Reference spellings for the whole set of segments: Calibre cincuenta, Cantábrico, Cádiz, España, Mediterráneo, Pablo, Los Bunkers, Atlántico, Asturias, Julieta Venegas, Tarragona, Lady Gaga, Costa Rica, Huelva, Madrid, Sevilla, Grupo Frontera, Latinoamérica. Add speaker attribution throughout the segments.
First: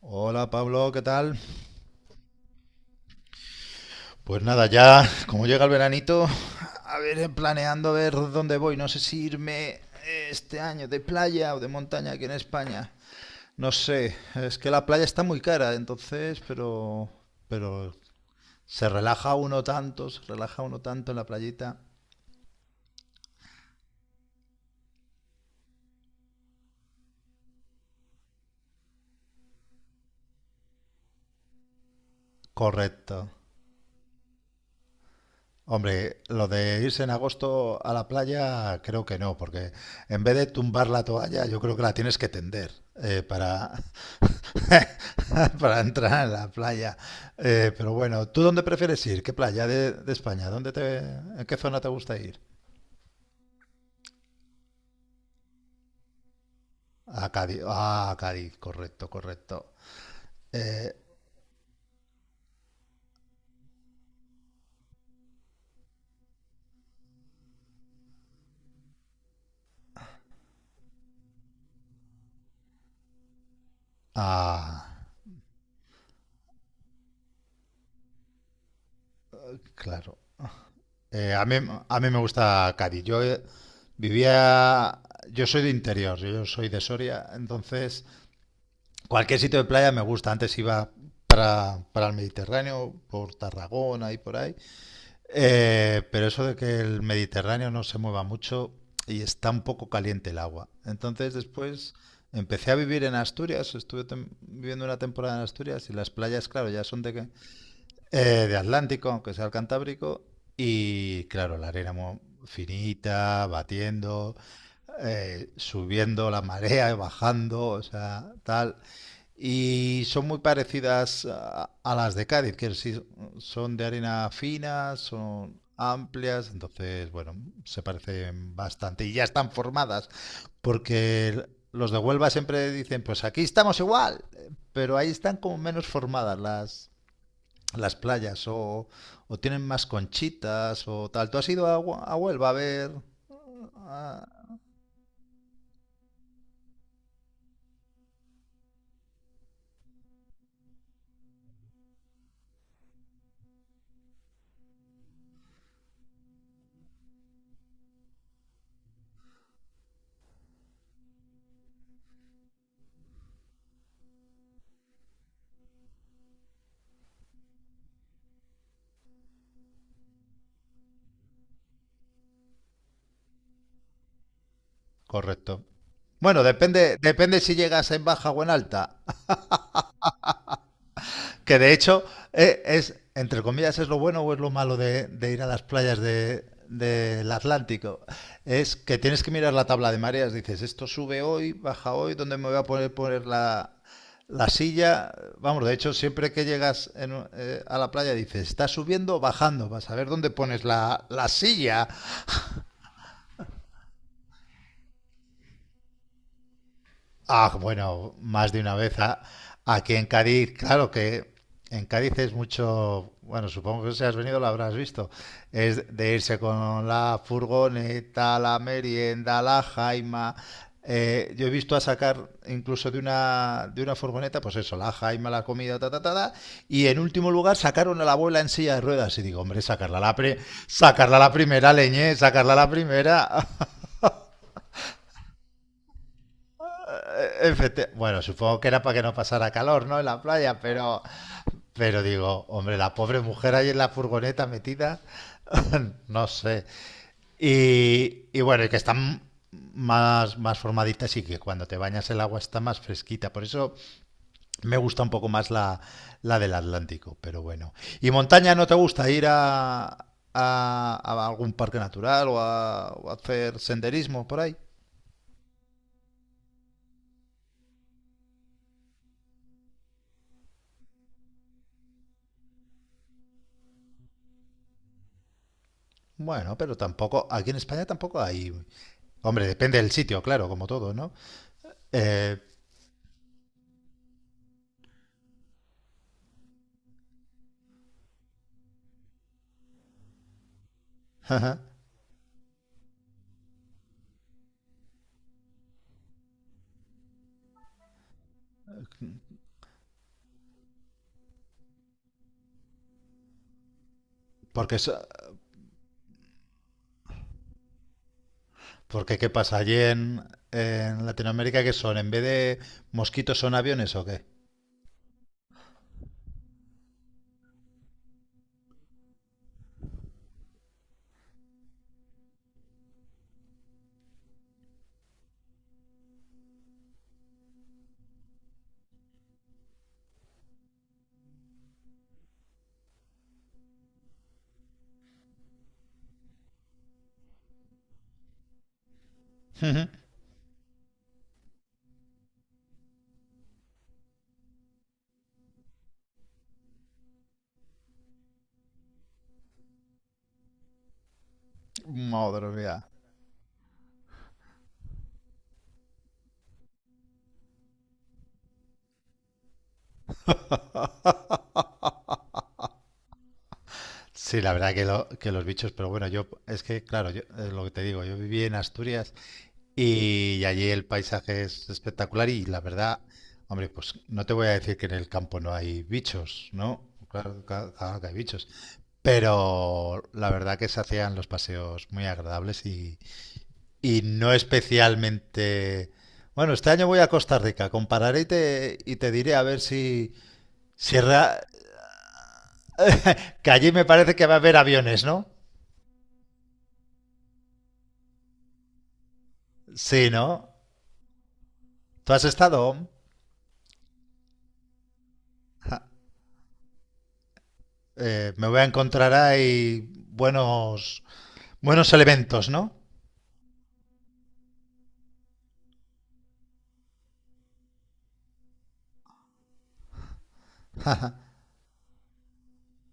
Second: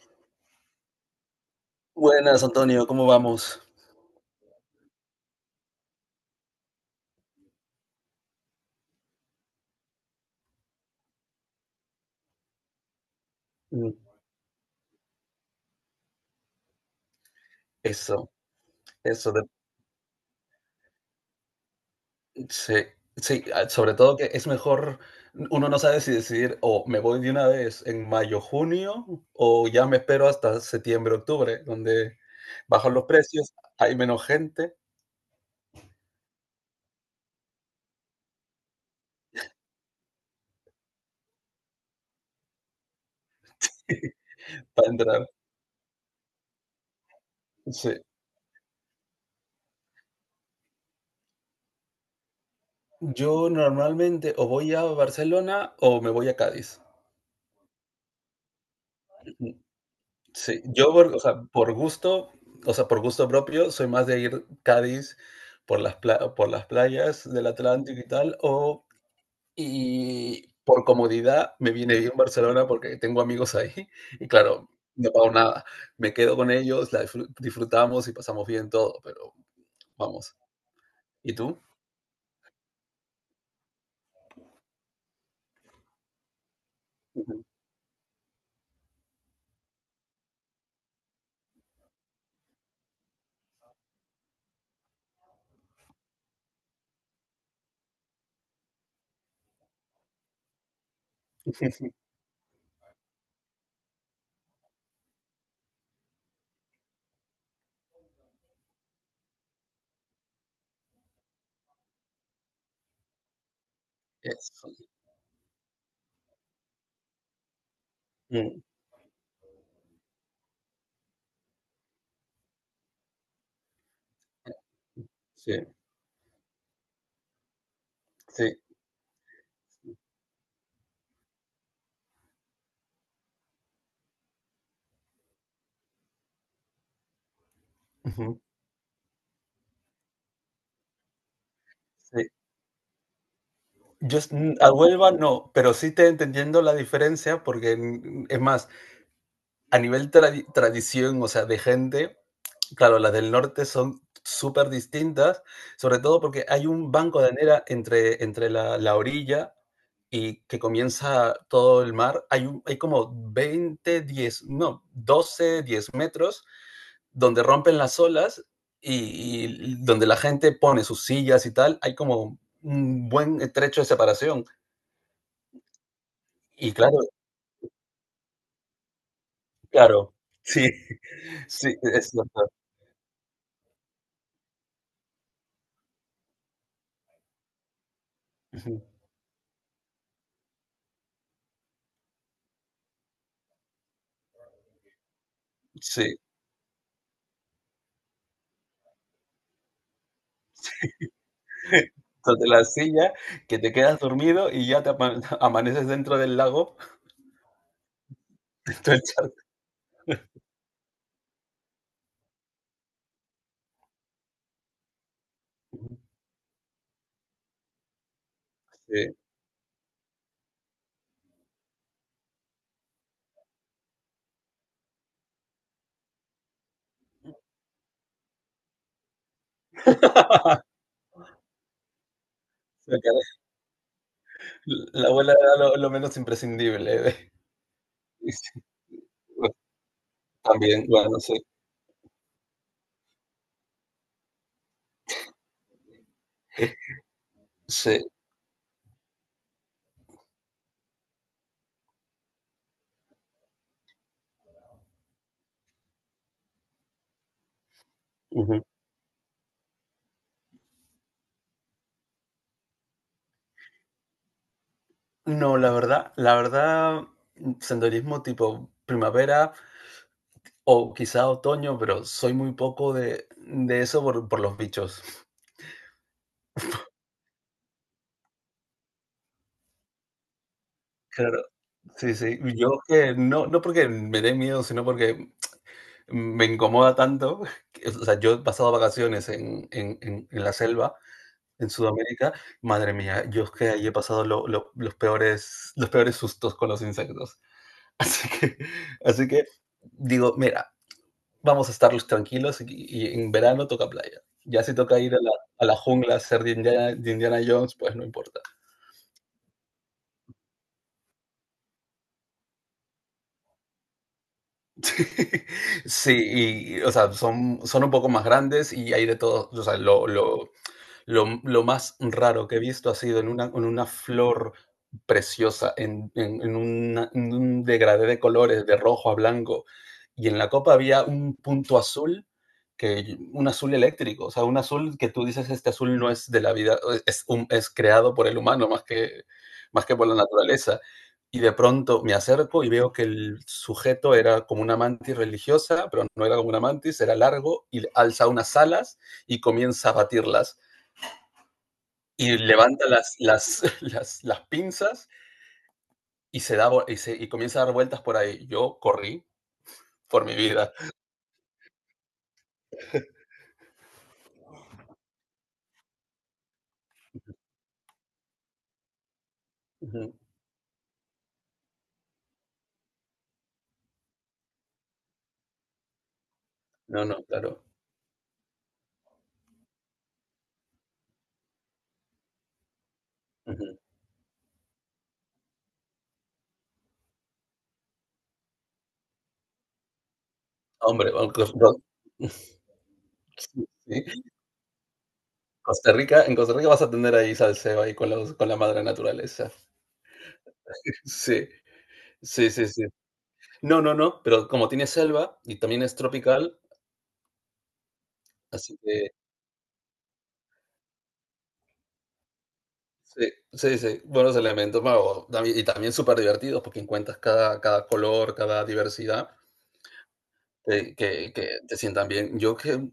Speaker 1: Hola Pablo, ¿qué tal?
Speaker 2: Buenas, Antonio, ¿cómo vamos?
Speaker 1: Pues nada, ya como llega el veranito, a ver, planeando a ver dónde voy. No sé si irme este año de playa o de montaña aquí en España. No
Speaker 2: Mm.
Speaker 1: sé, es que la playa está muy cara, entonces, pero
Speaker 2: Eso,
Speaker 1: se
Speaker 2: eso
Speaker 1: relaja
Speaker 2: de,
Speaker 1: uno tanto, se relaja uno tanto en la playita.
Speaker 2: sí, sí, ah, sobre todo que es mejor, uno no sabe si decidir: o me voy de una vez en mayo, junio, o ya me espero hasta septiembre, octubre, donde bajan los
Speaker 1: Correcto.
Speaker 2: precios, hay menos gente.
Speaker 1: Hombre, lo de irse en agosto a la playa creo que no, porque en vez de tumbar la toalla, yo creo que la tienes que tender eh, para,
Speaker 2: Para entrar.
Speaker 1: para entrar en la playa.
Speaker 2: Sí.
Speaker 1: Pero bueno, ¿tú dónde prefieres ir? ¿Qué playa de España? ¿Dónde te, en qué zona te gusta ir?
Speaker 2: Yo normalmente o voy a Barcelona o me voy a Cádiz.
Speaker 1: A Cádiz. Ah, a Cádiz, correcto, correcto.
Speaker 2: Sí,
Speaker 1: Eh,
Speaker 2: yo o sea, por gusto, o sea, por gusto propio, soy más de ir Cádiz por las, por las playas del Atlántico y tal, o y por comodidad me viene bien Barcelona porque tengo amigos ahí y claro,
Speaker 1: ah,
Speaker 2: no pago nada. Me quedo con ellos, la disfrutamos y pasamos bien todo, pero
Speaker 1: claro.
Speaker 2: vamos.
Speaker 1: Eh,
Speaker 2: ¿Y
Speaker 1: a mí,
Speaker 2: tú?
Speaker 1: a mí me gusta Cádiz. Vivía, yo soy de interior, yo soy de Soria,
Speaker 2: Ujú.
Speaker 1: entonces cualquier sitio de playa me gusta. Antes iba para el Mediterráneo, por Tarragona y por ahí. Pero eso de que el Mediterráneo no se mueva mucho y está un poco caliente el agua. Entonces después empecé a vivir en Asturias, estuve viviendo una temporada en Asturias y las playas, claro, ya son de, de Atlántico, aunque sea el Cantábrico, y claro, la arena finita, batiendo,
Speaker 2: Eso.
Speaker 1: subiendo la marea, y bajando, o sea,
Speaker 2: Mm.
Speaker 1: tal. Y son muy parecidas a las de Cádiz, que sí son de arena fina, son
Speaker 2: Sí,
Speaker 1: amplias, entonces, bueno, se parecen
Speaker 2: sí.
Speaker 1: bastante y ya están formadas, porque los de Huelva siempre dicen, pues aquí estamos igual, pero ahí están como menos formadas las
Speaker 2: Ujú.
Speaker 1: playas o tienen más conchitas o tal. ¿Tú has ido a, a
Speaker 2: Sí.
Speaker 1: Huelva a ver? Ah,
Speaker 2: A Huelva no, pero sí te entendiendo la diferencia porque es más, a nivel tradición, o sea, de gente, claro, las del norte son súper distintas, sobre todo porque hay un banco de arena entre la orilla y que comienza todo el mar, hay como 20 10, no, 12 10 metros donde rompen las olas y donde la gente pone sus sillas y tal, hay como un buen trecho de separación.
Speaker 1: correcto. Bueno,
Speaker 2: Y
Speaker 1: depende,
Speaker 2: claro,
Speaker 1: depende si llegas en baja o en alta.
Speaker 2: claro, sí,
Speaker 1: Que de
Speaker 2: sí,
Speaker 1: hecho
Speaker 2: es cierto.
Speaker 1: entre comillas, es lo bueno o es lo malo de ir a las playas de, del Atlántico, es
Speaker 2: Ujú.
Speaker 1: que tienes que mirar la tabla de mareas, dices, esto sube hoy, baja hoy, ¿dónde me voy a poner, poner la silla? Vamos, de hecho,
Speaker 2: Sí.
Speaker 1: siempre que llegas a la playa dices, está subiendo o bajando, vas a ver dónde pones la silla.
Speaker 2: De la silla, que te quedas dormido y ya te amaneces dentro del lago.
Speaker 1: Ah, bueno, más de una
Speaker 2: Todo
Speaker 1: vez.
Speaker 2: el
Speaker 1: Ah.
Speaker 2: charco,
Speaker 1: Aquí en Cádiz, claro que en Cádiz es mucho, bueno, supongo que si has venido lo habrás visto, es de irse con la furgoneta, la
Speaker 2: sí.
Speaker 1: merienda, la jaima. Yo he visto a sacar incluso de una furgoneta, pues eso, la jaima, la comida, ta, ta, ta, ta, y en último lugar sacaron a la abuela en silla de ruedas. Y digo, hombre, sacarla a sacarla a la primera, leñé, sacarla a la
Speaker 2: O sea, que
Speaker 1: primera.
Speaker 2: la abuela era lo menos imprescindible.
Speaker 1: Bueno,
Speaker 2: Y sí,
Speaker 1: supongo que era para que no pasara
Speaker 2: bueno,
Speaker 1: calor, ¿no? En la playa,
Speaker 2: también, bueno, sí.
Speaker 1: pero digo, hombre, la pobre mujer ahí en la furgoneta metida, no sé.
Speaker 2: Sí.
Speaker 1: Y bueno, y que están más, más formaditas y que cuando te bañas el agua está más fresquita. Por eso me gusta un poco más la del Atlántico, pero bueno. ¿Y montaña
Speaker 2: Ujú.
Speaker 1: no te gusta ir a, a algún parque natural o a hacer senderismo por ahí?
Speaker 2: No, la verdad, senderismo tipo primavera o quizá otoño, pero soy muy poco de eso por los bichos.
Speaker 1: Bueno, pero tampoco, aquí en España tampoco hay... Hombre, depende del sitio, claro, como todo, ¿no?
Speaker 2: Claro. Sí,
Speaker 1: Eh,
Speaker 2: sí. Yo que no, no porque me dé miedo, sino porque me incomoda tanto, que, o sea, yo he pasado vacaciones en la selva, en Sudamérica. Madre mía, yo es que ahí he pasado los peores sustos con los insectos. Así que, así que, digo, mira, vamos a estar tranquilos y en verano toca playa. Ya si
Speaker 1: porque, so-
Speaker 2: toca ir a la jungla a ser de Indiana Jones, pues no importa.
Speaker 1: porque, ¿qué pasa? Allí en Latinoamérica, ¿qué son? ¿En vez de mosquitos son aviones o qué?
Speaker 2: Sí, y, o sea, son un poco más grandes y hay de todo, o sea, lo más raro que he visto ha sido en una flor preciosa, en un degradé de colores, de rojo a blanco, y en la copa había un punto azul, que, un azul eléctrico, o sea, un azul que tú dices, este azul no es de la vida, o es, es creado por el humano más que, más que por la naturaleza. Y de pronto me acerco y veo que el sujeto era como una mantis religiosa, pero no era como una mantis, era largo y alza unas alas y comienza a batirlas y
Speaker 1: Madre
Speaker 2: levanta
Speaker 1: mía.
Speaker 2: las pinzas y, se da, y, y comienza a dar vueltas por ahí. Yo corrí por mi vida.
Speaker 1: Sí, la verdad que, que los bichos, pero bueno, yo es que, claro, yo, es lo que te digo, yo viví en Asturias
Speaker 2: Ujú.
Speaker 1: y allí el paisaje es espectacular y la verdad, hombre, pues no te voy a decir que en el campo no hay bichos, ¿no?
Speaker 2: No, no,
Speaker 1: Claro,
Speaker 2: claro.
Speaker 1: claro que hay bichos. Pero la verdad que se hacían los paseos muy agradables
Speaker 2: Ujú.
Speaker 1: y no especialmente... Bueno, este año voy a Costa Rica, compararé y te diré a ver si... si
Speaker 2: Hombre, bueno,
Speaker 1: rea-
Speaker 2: no.
Speaker 1: que
Speaker 2: Sí,
Speaker 1: allí me parece
Speaker 2: sí.
Speaker 1: que va a haber aviones, ¿no?
Speaker 2: Costa Rica, en Costa Rica vas a tener ahí salseo ahí con la madre naturaleza.
Speaker 1: Sí, ¿no?
Speaker 2: Sí,
Speaker 1: ¿Tú has
Speaker 2: sí, sí,
Speaker 1: estado?
Speaker 2: sí. No, no, no, pero como tiene selva y
Speaker 1: Ja,
Speaker 2: también es tropical,
Speaker 1: me voy a
Speaker 2: así que
Speaker 1: encontrar ahí buenos, buenos elementos, ¿no?
Speaker 2: sí, sí, sí, buenos elementos, bueno, y también súper divertidos porque encuentras cada color, cada diversidad. Que te sientan bien. Yo que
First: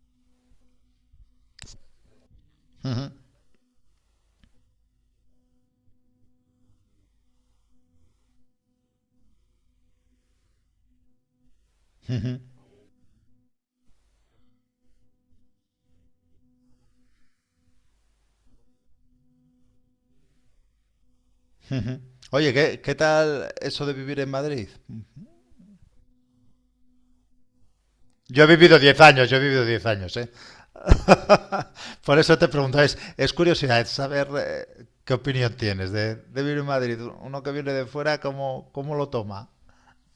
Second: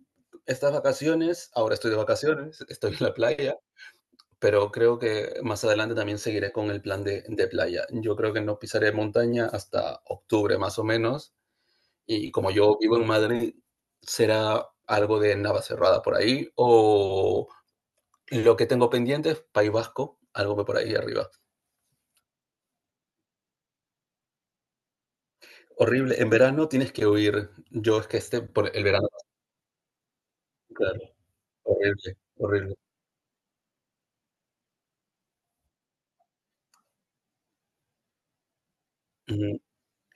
Speaker 2: estas vacaciones, ahora estoy de vacaciones, estoy en
Speaker 1: Ujú.
Speaker 2: la playa, pero creo que más adelante también seguiré con el plan de playa. Yo creo que no pisaré montaña hasta octubre, más o menos, y como yo vivo en Madrid, será algo de Navacerrada por ahí, o lo que tengo pendiente es País Vasco, algo por ahí arriba.
Speaker 1: Oye, ¿qué, qué tal eso de vivir en Madrid?
Speaker 2: Horrible, en verano tienes que huir. Yo es que este
Speaker 1: Yo he
Speaker 2: por
Speaker 1: vivido
Speaker 2: el
Speaker 1: 10
Speaker 2: verano,
Speaker 1: años, yo he vivido 10 años, ¿eh?
Speaker 2: claro, horrible,
Speaker 1: Por eso te
Speaker 2: horrible.
Speaker 1: preguntaba, es curiosidad es saber qué opinión tienes de vivir en Madrid. Uno que viene de fuera, ¿cómo, cómo lo toma?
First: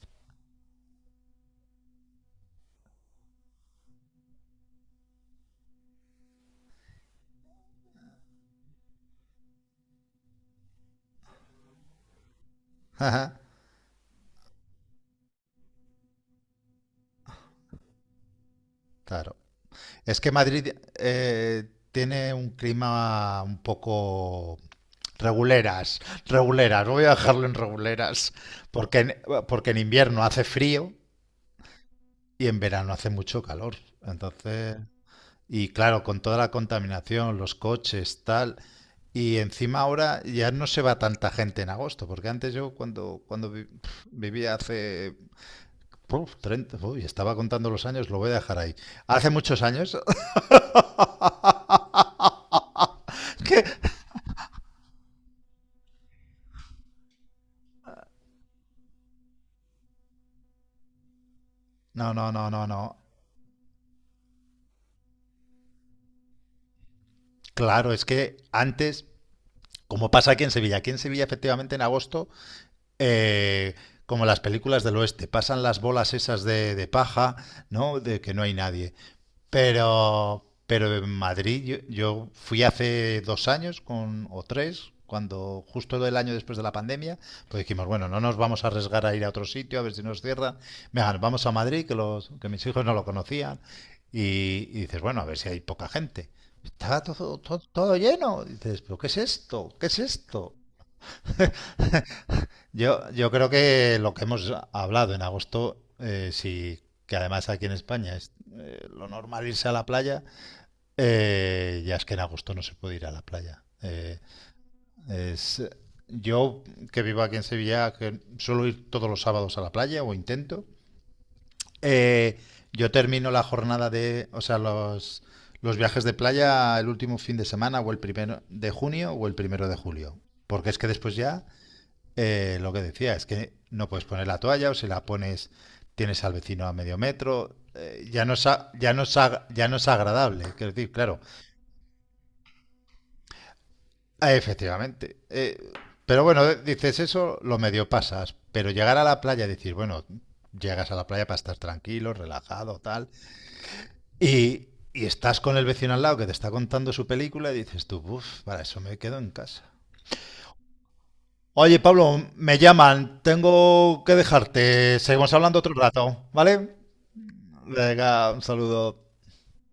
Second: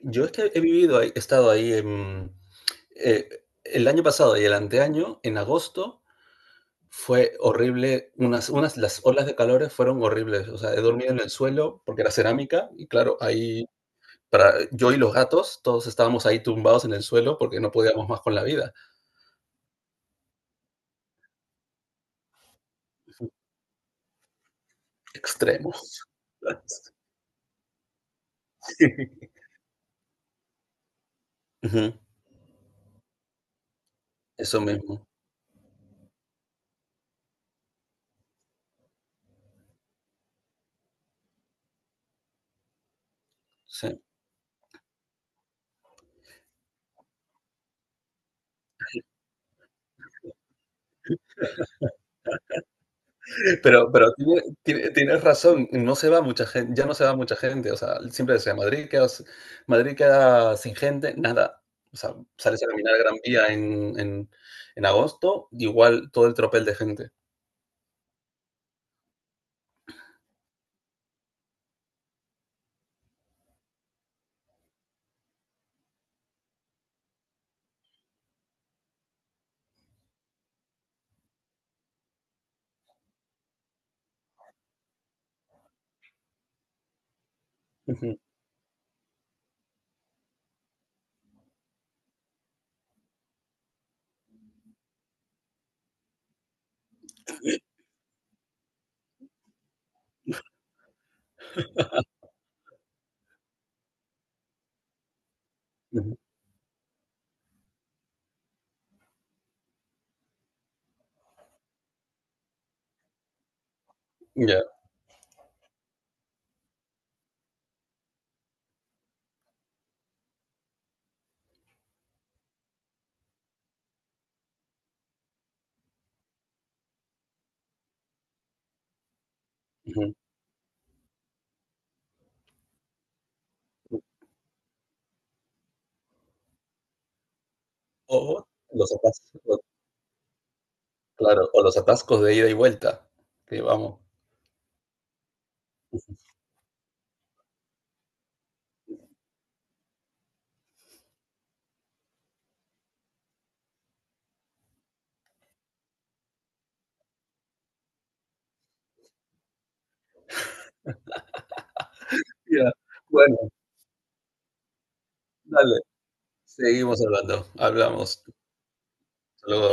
Speaker 2: Yo es que he estado ahí en, eh, el año pasado y el anteaño, en agosto, fue horrible, las olas de calores fueron horribles, o sea, he dormido en el suelo porque era cerámica y claro,
Speaker 1: Ajá.
Speaker 2: ahí para yo y los gatos, todos estábamos ahí tumbados en el suelo porque no podíamos más con la vida.
Speaker 1: Claro. Es que Madrid tiene un clima un poco reguleras,
Speaker 2: Extremos.
Speaker 1: reguleras. Voy a dejarlo en reguleras,
Speaker 2: Sí.
Speaker 1: porque en, porque en invierno hace frío
Speaker 2: Ujú.
Speaker 1: y en verano hace mucho calor.
Speaker 2: Eso
Speaker 1: Entonces,
Speaker 2: mismo,
Speaker 1: y claro, con toda la contaminación, los coches, tal. Y encima ahora ya no se va tanta gente en agosto, porque antes yo cuando, cuando
Speaker 2: sí.
Speaker 1: vivía hace puf, 30, uy, estaba contando los años, lo voy a dejar ahí. Hace muchos años que...
Speaker 2: Pero, tienes razón, no se va mucha gente, ya no se va mucha gente, o sea, siempre decía, Madrid queda sin gente, nada. O
Speaker 1: No,
Speaker 2: sea,
Speaker 1: no, no,
Speaker 2: sales
Speaker 1: no,
Speaker 2: a
Speaker 1: no.
Speaker 2: caminar Gran Vía en agosto, igual todo el tropel de gente.
Speaker 1: Claro, es que antes, como pasa aquí en Sevilla efectivamente en agosto, eh, como las películas del oeste, pasan las bolas esas de paja, ¿no? De que no hay nadie. Pero en Madrid yo, yo fui hace dos años con, o tres, cuando justo el año después de la pandemia, pues dijimos, bueno,
Speaker 2: Ujú,
Speaker 1: no nos vamos a arriesgar a ir a otro sitio, a ver si nos cierra. Venga, vamos a Madrid, que, los, que mis hijos no lo conocían. Y dices, bueno, a ver si hay poca gente. Estaba todo, todo, todo lleno. Dices, pero ¿qué es esto? ¿Qué es esto? Yo creo que lo que hemos hablado en agosto,
Speaker 2: ujú,
Speaker 1: sí, que además aquí en España es lo normal irse a la playa, ya es que en agosto no se puede ir a la playa.
Speaker 2: ya,
Speaker 1: Es, yo, que vivo aquí en Sevilla, que suelo ir todos los sábados a la playa o intento, eh, yo termino la jornada de, o sea, los viajes de playa el último fin de semana o el primero de junio o el primero de
Speaker 2: ujú.
Speaker 1: julio. Porque es que después ya, lo que decía, es que no puedes poner la toalla o si la pones tienes al vecino a medio metro,
Speaker 2: O
Speaker 1: ya,
Speaker 2: los atascos,
Speaker 1: ya no es agradable. Quiero decir, claro,
Speaker 2: claro, o los atascos de ida y vuelta, que vamos.
Speaker 1: ah, efectivamente. Pero bueno, dices eso, lo medio pasas. Pero llegar a la playa, decir, bueno, llegas a la playa para estar tranquilo, relajado, tal. Y, y estás con el vecino al lado que te está contando su película y dices tú, uff, para eso me quedo en casa. Oye, Pablo, me
Speaker 2: Ya,
Speaker 1: llaman,
Speaker 2: bueno,
Speaker 1: tengo que dejarte. Seguimos hablando otro
Speaker 2: dale,
Speaker 1: rato, ¿vale?
Speaker 2: seguimos hablando, hablamos.
Speaker 1: Venga, un saludo.
Speaker 2: Hasta luego.